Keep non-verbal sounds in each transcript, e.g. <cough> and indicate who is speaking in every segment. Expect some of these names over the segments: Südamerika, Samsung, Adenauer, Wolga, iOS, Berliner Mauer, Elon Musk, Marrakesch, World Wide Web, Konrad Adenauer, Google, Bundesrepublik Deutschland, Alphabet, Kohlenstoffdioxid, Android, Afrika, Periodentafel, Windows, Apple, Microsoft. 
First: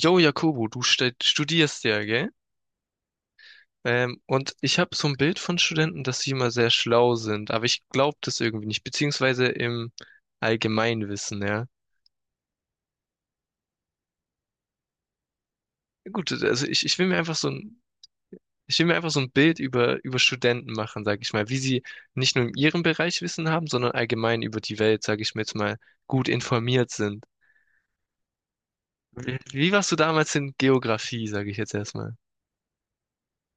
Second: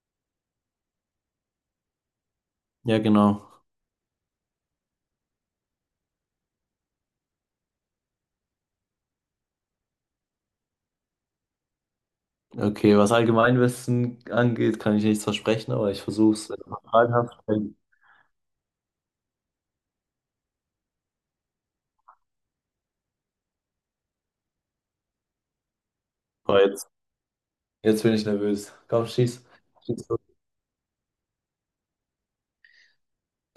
Speaker 1: Jo, Jakobo, du studierst ja, gell?
Speaker 2: Ja, genau.
Speaker 1: Und ich habe so ein Bild von Studenten, dass sie immer sehr schlau sind, aber ich glaube das irgendwie nicht, beziehungsweise im Allgemeinwissen, ja.
Speaker 2: Okay, was Allgemeinwissen angeht, kann ich nichts versprechen, aber ich
Speaker 1: Gut,
Speaker 2: versuche es. Wenn
Speaker 1: also
Speaker 2: du noch
Speaker 1: ich will
Speaker 2: Fragen
Speaker 1: mir einfach
Speaker 2: hast,
Speaker 1: so
Speaker 2: stell-
Speaker 1: ein, ich will mir einfach so ein Bild über Studenten machen, sage ich mal, wie sie nicht nur in ihrem Bereich Wissen haben, sondern allgemein über die Welt, sage ich mir jetzt mal, gut
Speaker 2: Oh,
Speaker 1: informiert sind.
Speaker 2: jetzt bin ich nervös. Komm,
Speaker 1: Wie, wie warst du
Speaker 2: schieß los.
Speaker 1: damals in Geografie, sage ich jetzt erstmal?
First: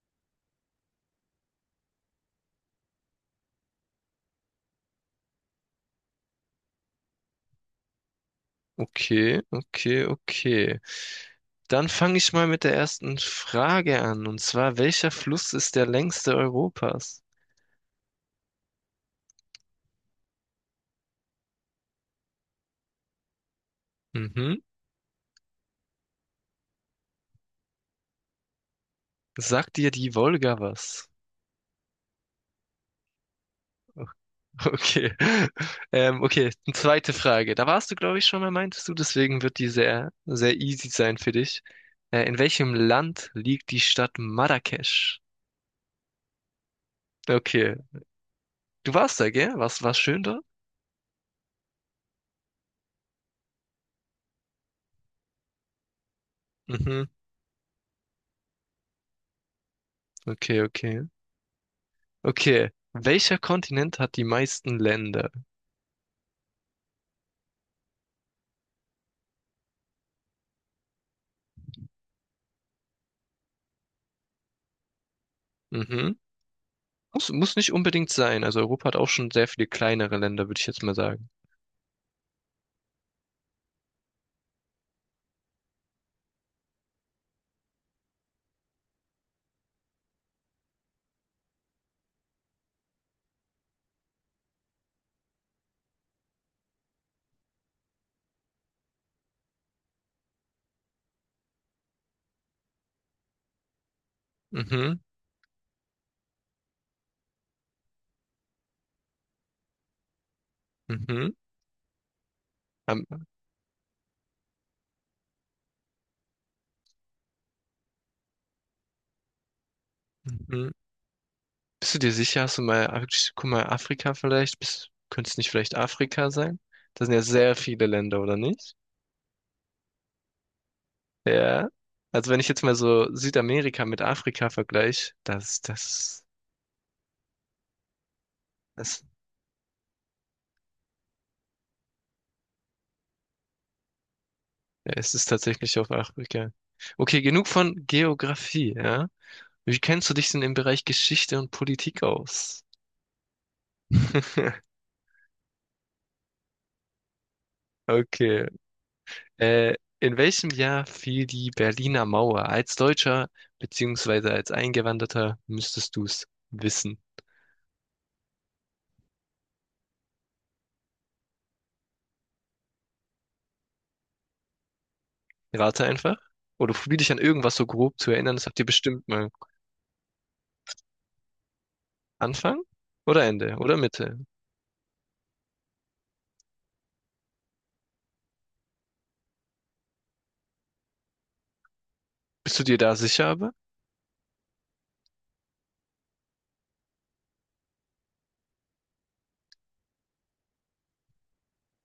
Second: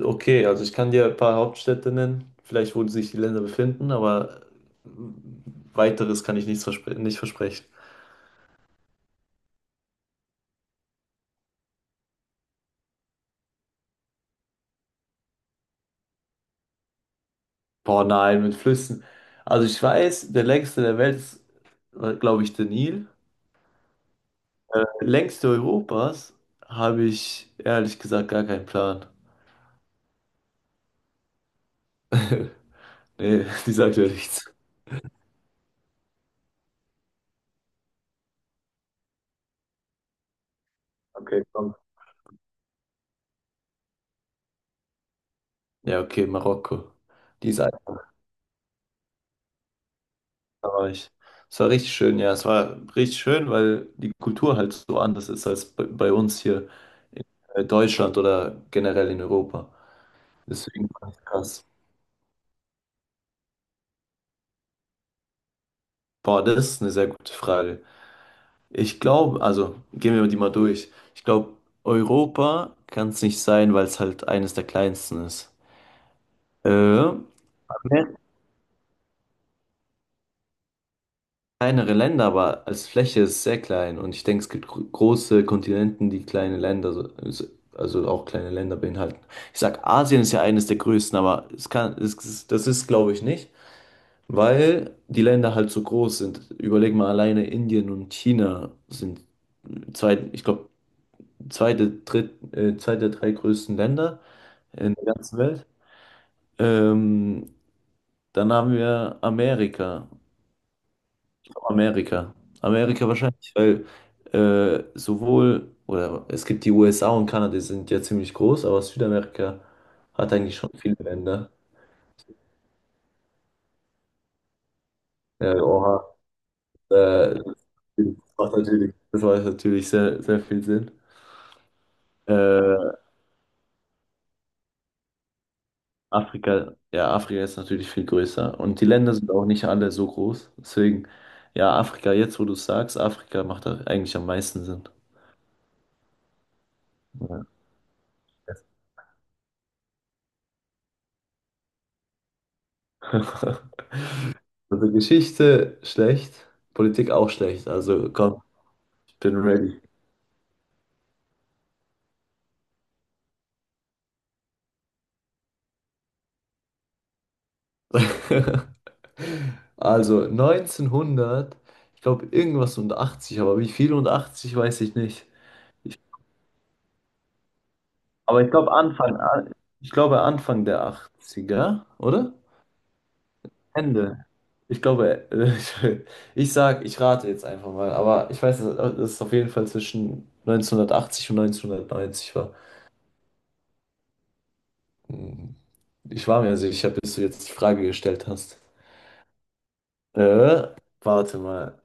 Speaker 2: Okay, also ich kann dir ein paar Hauptstädte nennen, vielleicht wo sich die Länder befinden, aber äh, weiteres kann ich nichts verspre nicht versprechen.
Speaker 1: Okay, okay, okay. Dann fange ich mal mit der ersten Frage an. Und zwar, welcher Fluss ist der längste Europas?
Speaker 2: Boah, nein, mit Flüssen. Also ich weiß, der längste der Welt ist, glaube ich, der Nil.
Speaker 1: Mhm.
Speaker 2: Längste Europas habe ich ehrlich gesagt gar keinen Plan.
Speaker 1: Sagt dir die Wolga was?
Speaker 2: <laughs> Nee, die sagt ja
Speaker 1: <laughs>
Speaker 2: nichts.
Speaker 1: Okay. Okay, eine zweite Frage. Da warst du, glaube ich, schon mal, meintest du, deswegen wird die sehr, sehr easy sein für
Speaker 2: Okay,
Speaker 1: dich.
Speaker 2: komm.
Speaker 1: In welchem Land liegt die Stadt Marrakesch?
Speaker 2: Ja, okay, Marokko. Die ist
Speaker 1: Okay.
Speaker 2: einfach,
Speaker 1: Du warst da, gell? Was, war schön da?
Speaker 2: da war ich. Es war richtig schön, ja, es war richtig schön, weil die Kultur halt so anders ist als bei uns hier
Speaker 1: Mhm.
Speaker 2: in Deutschland oder generell in Europa.
Speaker 1: Okay,
Speaker 2: Deswegen
Speaker 1: okay.
Speaker 2: fand ich krass.
Speaker 1: Okay. Welcher Kontinent hat die meisten Länder?
Speaker 2: Boah, das ist eine sehr gute Frage. Ich glaube, also gehen wir die mal durch. Ich glaube, Europa kann es nicht sein, weil es halt eines der kleinsten ist.
Speaker 1: Mhm.
Speaker 2: Äh,
Speaker 1: Muss nicht unbedingt sein. Also Europa hat auch schon sehr viele kleinere Länder, würde ich jetzt mal sagen.
Speaker 2: kleinere Länder, aber als Fläche ist es sehr klein. Und ich denke, es gibt große Kontinenten, die kleine Länder, also auch kleine Länder beinhalten. Ich sag, Asien ist ja eines der größten, aber es kann, es- das ist, glaube ich, nicht, weil die Länder halt so groß sind. Überleg mal, alleine Indien und China sind zwei, ich glaube, zwei der drei größten Länder in
Speaker 1: Mhm.
Speaker 2: der ganzen Welt. Ähm, dann haben wir Amerika.
Speaker 1: Mhm.
Speaker 2: Amerika.
Speaker 1: Am-
Speaker 2: Amerika wahrscheinlich, weil oder es gibt die USA und Kanada, die sind ja ziemlich groß, aber Südamerika hat eigentlich
Speaker 1: mhm.
Speaker 2: schon viele Länder.
Speaker 1: Bist du dir sicher? Hast du mal, guck mal, Afrika vielleicht? Bist, könnte es nicht
Speaker 2: Ja,
Speaker 1: vielleicht
Speaker 2: oha.
Speaker 1: Afrika sein? Da sind ja
Speaker 2: Äh,
Speaker 1: sehr viele
Speaker 2: das
Speaker 1: Länder, oder
Speaker 2: macht
Speaker 1: nicht?
Speaker 2: natürlich, sehr, sehr viel Sinn.
Speaker 1: Ja. Also wenn ich jetzt mal
Speaker 2: Äh,
Speaker 1: so Südamerika mit Afrika vergleiche, das, das,
Speaker 2: ja, Afrika ist natürlich viel größer und die
Speaker 1: das,
Speaker 2: Länder sind auch nicht alle so groß. Deswegen, ja, Afrika, jetzt wo du es sagst, Afrika macht da eigentlich am meisten Sinn.
Speaker 1: ja, es ist tatsächlich auf Afrika. Okay,
Speaker 2: Ja.
Speaker 1: genug von Geografie, ja? Wie kennst du dich denn im Bereich Geschichte und Politik aus?
Speaker 2: <laughs>
Speaker 1: <laughs>
Speaker 2: Also Geschichte schlecht, Politik auch schlecht. Also komm,
Speaker 1: Okay.
Speaker 2: ich bin
Speaker 1: Äh,
Speaker 2: ready.
Speaker 1: in welchem Jahr fiel die Berliner Mauer? Als Deutscher beziehungsweise als Eingewanderter müsstest du es wissen.
Speaker 2: <laughs> Also 1900, ich glaube irgendwas und 80, aber wie viel und 80 weiß ich nicht.
Speaker 1: Rate
Speaker 2: Ich,
Speaker 1: einfach. Oder probier dich an irgendwas so grob zu erinnern.
Speaker 2: aber
Speaker 1: Das habt ihr bestimmt mal.
Speaker 2: Ich glaube Anfang der 80er, oder?
Speaker 1: Anfang oder Ende oder Mitte?
Speaker 2: Ende. Ich glaube, <laughs> ich rate jetzt einfach mal, aber ich weiß, dass es auf jeden Fall zwischen 1980 und 1990 war.
Speaker 1: Bist du dir da sicher aber?
Speaker 2: Hm, Ich war mir sicher, bis du jetzt die Frage gestellt hast. Äh, warte mal.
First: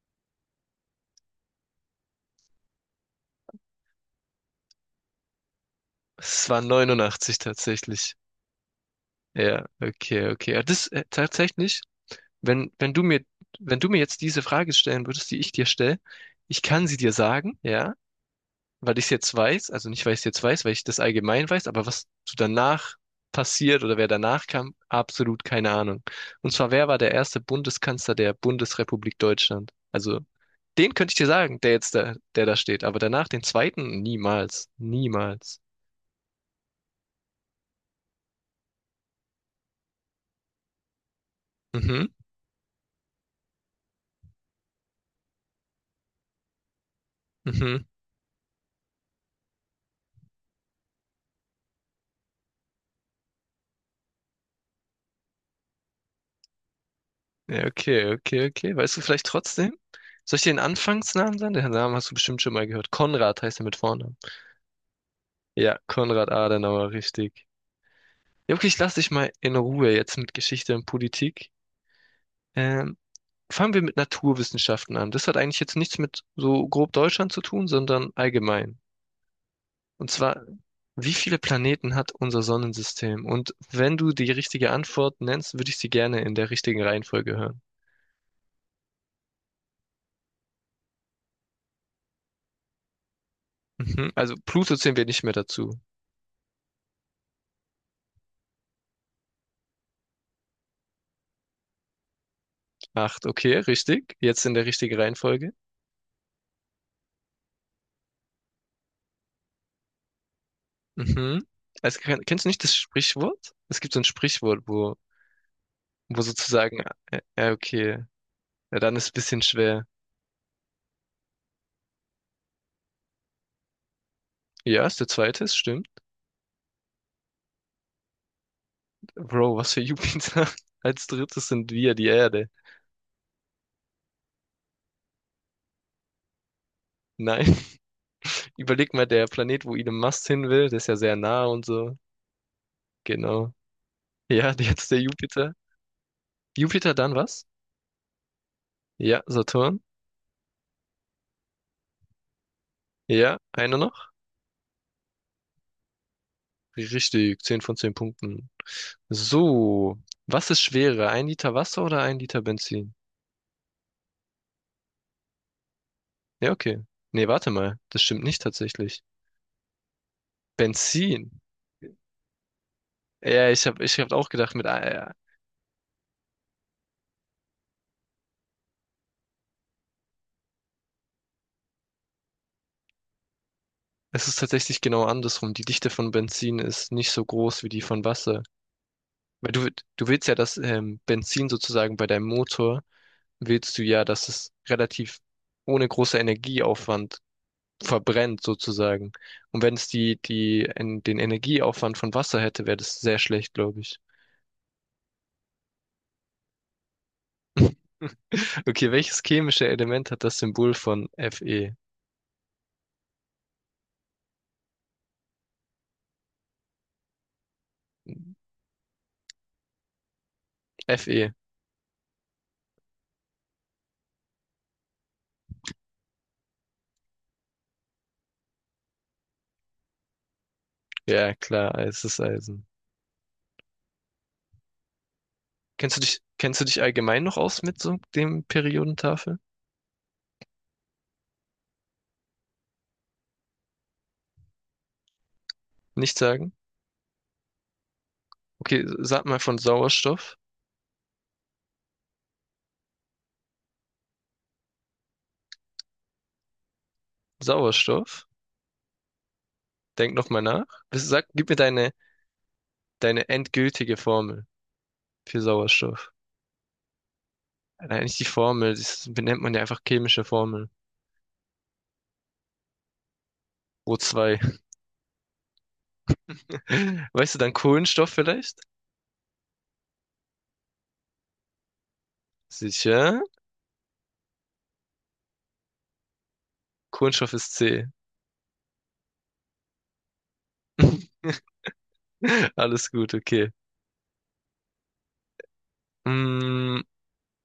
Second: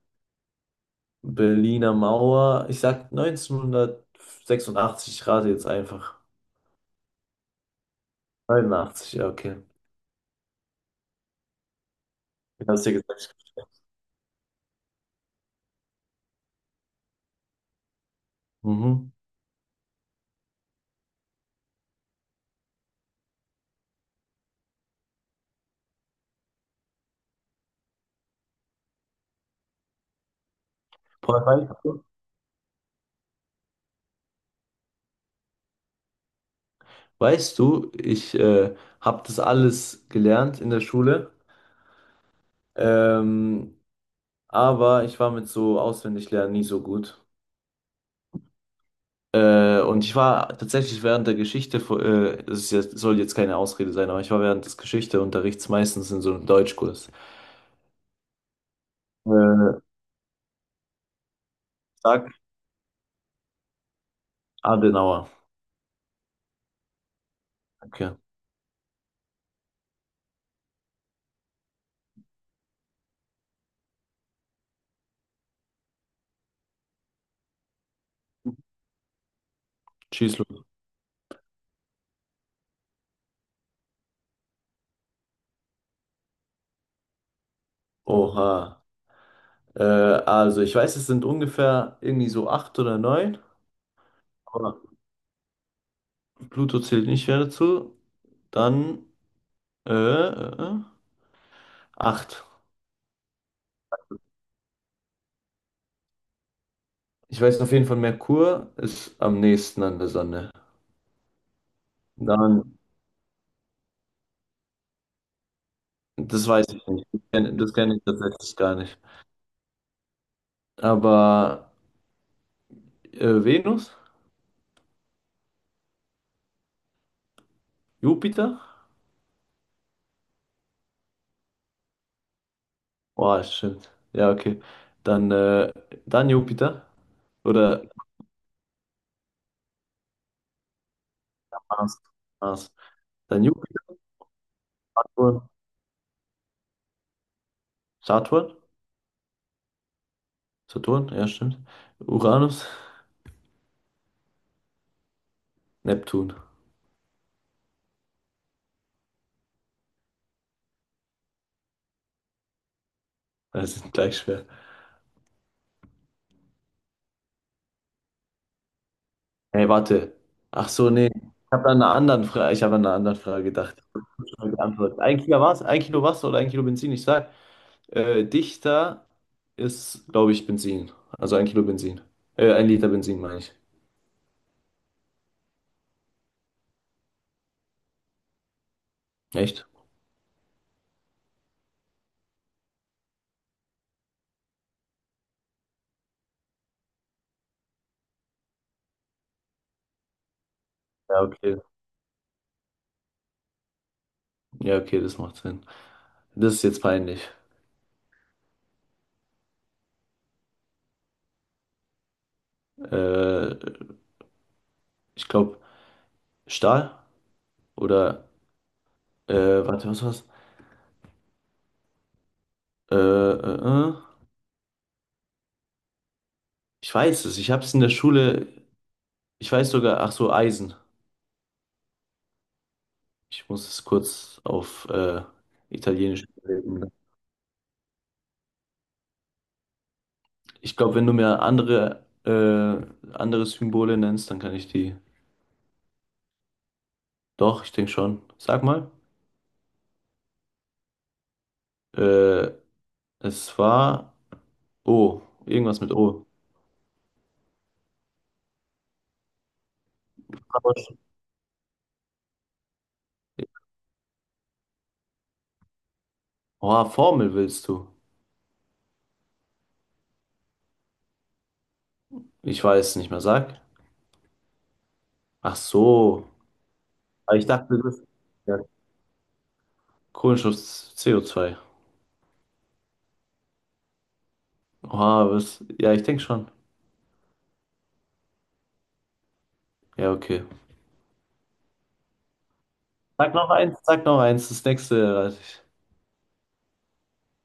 Speaker 2: Berliner Mauer. Ich sag 1986. Ich rate jetzt einfach.
Speaker 1: Es war 89 tatsächlich.
Speaker 2: 89, ja, okay.
Speaker 1: Ja, okay, okay. Ja, das tatsächlich,
Speaker 2: Ich
Speaker 1: wenn,
Speaker 2: hab's
Speaker 1: wenn
Speaker 2: dir
Speaker 1: du mir,
Speaker 2: gesagt.
Speaker 1: wenn du mir jetzt diese Frage stellen würdest, die ich dir stelle, ich kann sie dir sagen, ja, weil ich es
Speaker 2: Mhm.
Speaker 1: jetzt weiß, also nicht, weil ich es jetzt weiß, weil ich das allgemein weiß, aber was so danach passiert oder wer danach kam, absolut keine Ahnung. Und zwar, wer war der erste Bundeskanzler der Bundesrepublik Deutschland? Also, den könnte ich dir
Speaker 2: Boah,
Speaker 1: sagen,
Speaker 2: weißt
Speaker 1: der jetzt
Speaker 2: du,
Speaker 1: da, der da steht, aber danach den zweiten niemals, niemals.
Speaker 2: ich habe das alles gelernt in der Schule,
Speaker 1: Mhm,
Speaker 2: ähm, aber ich war mit so Auswendiglernen nie so gut.
Speaker 1: mhm.
Speaker 2: Und ich war tatsächlich während der Geschichte, das ist jetzt, soll jetzt keine Ausrede sein, aber ich war während des Geschichteunterrichts meistens in so einem Deutschkurs.
Speaker 1: Ja, okay, okay, okay. Weißt du vielleicht trotzdem?
Speaker 2: Äh,
Speaker 1: Soll ich dir den Anfangsnamen sagen? Den Namen hast du
Speaker 2: sag
Speaker 1: bestimmt schon mal gehört. Konrad heißt er mit Vornamen.
Speaker 2: Adenauer.
Speaker 1: Ja, Konrad Adenauer, richtig.
Speaker 2: Okay.
Speaker 1: Ja, wirklich, lass dich mal in Ruhe jetzt mit Geschichte und Politik. Ähm, Fangen wir mit Naturwissenschaften an. Das hat eigentlich jetzt nichts mit so grob Deutschland zu tun, sondern allgemein. Und
Speaker 2: Schieß
Speaker 1: zwar,
Speaker 2: los.
Speaker 1: wie viele Planeten hat unser Sonnensystem? Und wenn du die richtige Antwort nennst, würde ich sie gerne in der richtigen Reihenfolge hören.
Speaker 2: Oha. Also ich weiß, es sind ungefähr irgendwie so acht oder neun,
Speaker 1: Mhm. Also Pluto
Speaker 2: aber
Speaker 1: zählen wir nicht mehr dazu.
Speaker 2: Pluto zählt nicht mehr dazu. Dann äh, äh, äh, acht.
Speaker 1: Acht, okay, richtig. Jetzt in der richtigen Reihenfolge.
Speaker 2: Ich weiß auf jeden Fall, Merkur ist am nächsten an der Sonne.
Speaker 1: Mhm. Also, kennst du nicht
Speaker 2: Dann,
Speaker 1: das Sprichwort? Es gibt so ein Sprichwort, wo, wo
Speaker 2: das weiß
Speaker 1: sozusagen,
Speaker 2: ich nicht. Das kenn
Speaker 1: okay.
Speaker 2: ich tatsächlich gar
Speaker 1: Ja, dann
Speaker 2: nicht.
Speaker 1: ist es ein bisschen schwer.
Speaker 2: Aber Venus?
Speaker 1: Ja, ist der zweite, es stimmt.
Speaker 2: Jupiter?
Speaker 1: Bro, was für Jupiter? <laughs> Als drittes sind wir die Erde.
Speaker 2: Boah, stimmt. Ja, okay. Dann, äh, dann Jupiter.
Speaker 1: Nein,
Speaker 2: Oder
Speaker 1: <laughs> überleg mal, der Planet, wo Elon Musk hin will, der ist ja sehr nah und so.
Speaker 2: Mars. Mars. Dann
Speaker 1: Genau.
Speaker 2: Jupiter.
Speaker 1: Ja, <laughs> jetzt der Jupiter. Jupiter dann was?
Speaker 2: Saturn?
Speaker 1: Ja, Saturn.
Speaker 2: Saturn, ja, stimmt. Uranus?
Speaker 1: Ja, einer noch?
Speaker 2: Neptun.
Speaker 1: Richtig, 10 von 10 Punkten. So, was ist schwerer? Ein Liter Wasser oder ein Liter Benzin?
Speaker 2: Das ist gleich schwer.
Speaker 1: Ja, okay. Nee, warte mal, das stimmt nicht tatsächlich.
Speaker 2: Hey, warte. Ach so, nee.
Speaker 1: Benzin.
Speaker 2: Ich habe an einer anderen Frage
Speaker 1: Ja,
Speaker 2: gedacht.
Speaker 1: ich
Speaker 2: Ich
Speaker 1: hab auch
Speaker 2: hab schon
Speaker 1: gedacht, mit,
Speaker 2: geantwortet.
Speaker 1: ei-
Speaker 2: Ein Kilo was? Ein Kilo Wasser oder ein Kilo Benzin? Ich sag, dichter ist, glaube ich, Benzin. Also ein Kilo Benzin. Ein Liter Benzin, meine ich.
Speaker 1: Es ist tatsächlich genau andersrum. Die Dichte von Benzin ist nicht so groß wie die von Wasser. Weil
Speaker 2: Echt?
Speaker 1: du willst ja, dass Benzin sozusagen bei deinem Motor, willst du ja, dass es relativ ohne großer Energieaufwand verbrennt sozusagen. Und wenn es den
Speaker 2: Ja, okay.
Speaker 1: Energieaufwand von Wasser hätte, wäre das sehr schlecht, glaube ich. <laughs>
Speaker 2: Ja, okay, das macht Sinn. Das ist jetzt peinlich.
Speaker 1: Okay, welches chemische Element hat das Symbol von Fe?
Speaker 2: Äh, ich glaube, Stahl oder, äh, warte, was war's?
Speaker 1: Fe.
Speaker 2: Äh, äh, äh. Ich weiß es, ich habe es in der Schule, ich weiß sogar, ach so, Eisen.
Speaker 1: Ja, klar, es ist Eisen.
Speaker 2: Ich muss es kurz auf Italienisch
Speaker 1: Kennst du dich
Speaker 2: überlegen.
Speaker 1: allgemein noch aus mit so dem Periodentafel?
Speaker 2: Ich glaube, wenn du mir andere Symbole nennst, dann kann ich die.
Speaker 1: Nicht sagen?
Speaker 2: Doch, ich denke schon. Sag
Speaker 1: Okay,
Speaker 2: mal.
Speaker 1: sag mal von Sauerstoff.
Speaker 2: Äh, es war O, irgendwas mit O.
Speaker 1: Sauerstoff. Denk noch mal nach.
Speaker 2: Aber sch-
Speaker 1: Was- Sag, gib mir deine, deine endgültige Formel für Sauerstoff.
Speaker 2: Oh, Formel willst du?
Speaker 1: Nein, nicht die Formel, das benennt man ja einfach chemische Formel.
Speaker 2: Ich weiß nicht mehr, sag.
Speaker 1: O2.
Speaker 2: Ach so.
Speaker 1: <laughs> Weißt
Speaker 2: Aber
Speaker 1: du
Speaker 2: ich
Speaker 1: dann
Speaker 2: dachte, das
Speaker 1: Kohlenstoff
Speaker 2: ja.
Speaker 1: vielleicht?
Speaker 2: Kohlenstoff, CO2.
Speaker 1: Sicher.
Speaker 2: Oh, was? Ja, ich denke schon.
Speaker 1: Kohlenstoff ist C.
Speaker 2: Ja, okay.
Speaker 1: <laughs> Alles gut, okay.
Speaker 2: Sag noch eins, das nächste.
Speaker 1: Mm,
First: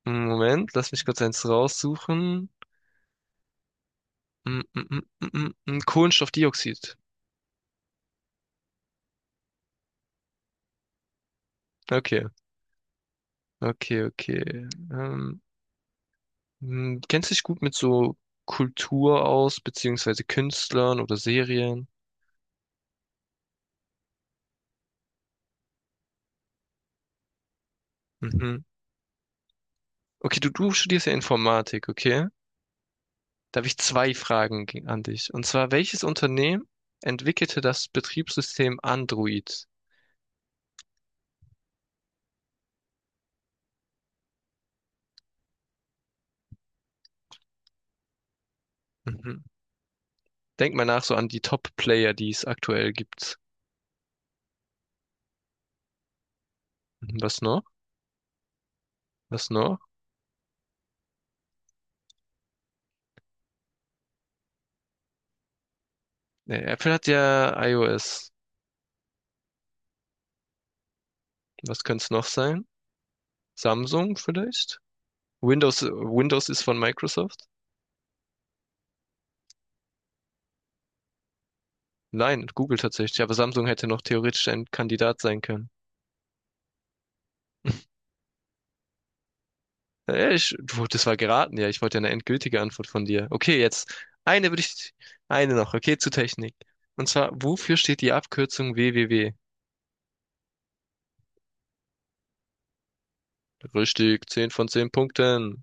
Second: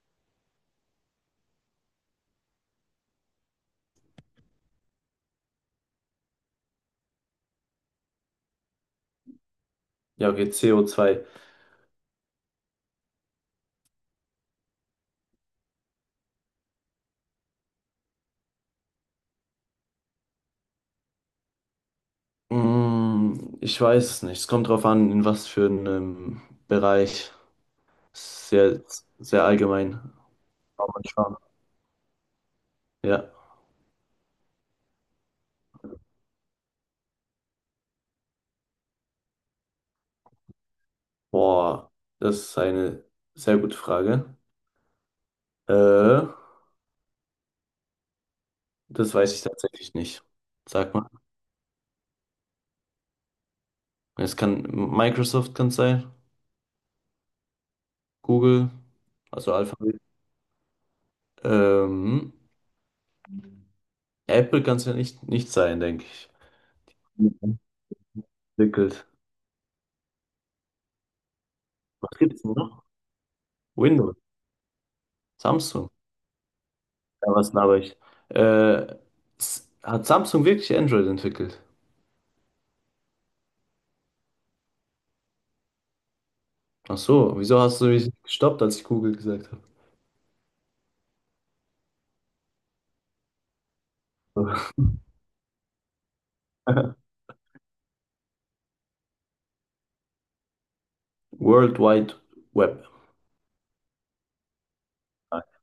Speaker 1: Moment, lass mich kurz eins raussuchen. Mm, mm, mm, mm, mm, mm, Kohlenstoffdioxid.
Speaker 2: Ja, okay, CO2.
Speaker 1: Okay, okay, okay. Hm, kennst du dich gut mit so Kultur aus, beziehungsweise Künstlern oder Serien?
Speaker 2: Ich weiß es nicht. Es kommt drauf an, in was für einem Bereich.
Speaker 1: Mhm.
Speaker 2: Sehr, sehr allgemein.
Speaker 1: Okay, du
Speaker 2: Aber mal
Speaker 1: studierst ja
Speaker 2: schauen.
Speaker 1: Informatik, okay?
Speaker 2: Ja.
Speaker 1: Da habe ich zwei Fragen ge- an dich. Und zwar, welches Unternehmen entwickelte das Betriebssystem Android?
Speaker 2: Boah, das ist eine sehr gute Frage. Äh, das weiß
Speaker 1: Mhm.
Speaker 2: ich tatsächlich nicht.
Speaker 1: Denk mal
Speaker 2: Sag
Speaker 1: nach
Speaker 2: mal.
Speaker 1: so an die Top-Player, die es aktuell gibt.
Speaker 2: Es kann Microsoft kann es sein,
Speaker 1: Mhm, was noch?
Speaker 2: Google,
Speaker 1: Was
Speaker 2: also
Speaker 1: noch?
Speaker 2: Alphabet. Ähm, Apple kann es ja nicht, nicht sein, denke ich.
Speaker 1: Nee, Apple hat ja
Speaker 2: Mhm.
Speaker 1: iOS.
Speaker 2: Entwickelt.
Speaker 1: Was könnte es
Speaker 2: Was
Speaker 1: noch
Speaker 2: gibt's denn
Speaker 1: sein?
Speaker 2: noch? Windows,
Speaker 1: Samsung vielleicht? Windows,
Speaker 2: Samsung.
Speaker 1: Windows ist von
Speaker 2: Ja,
Speaker 1: Microsoft.
Speaker 2: was laber ich? Äh, hat Samsung wirklich Android entwickelt?
Speaker 1: Nein, Google tatsächlich. Aber Samsung hätte noch theoretisch ein Kandidat sein können.
Speaker 2: Ach so, wieso hast du mich gestoppt, als ich Google gesagt
Speaker 1: Ich, du, das war geraten, ja. Ich wollte ja eine endgültige Antwort von dir. Okay, jetzt eine
Speaker 2: habe?
Speaker 1: würde ich, eine noch. Okay, zu Technik.
Speaker 2: <laughs>
Speaker 1: Und zwar, wofür steht die Abkürzung www?
Speaker 2: World Wide Web.
Speaker 1: Richtig, 10 von 10 Punkten.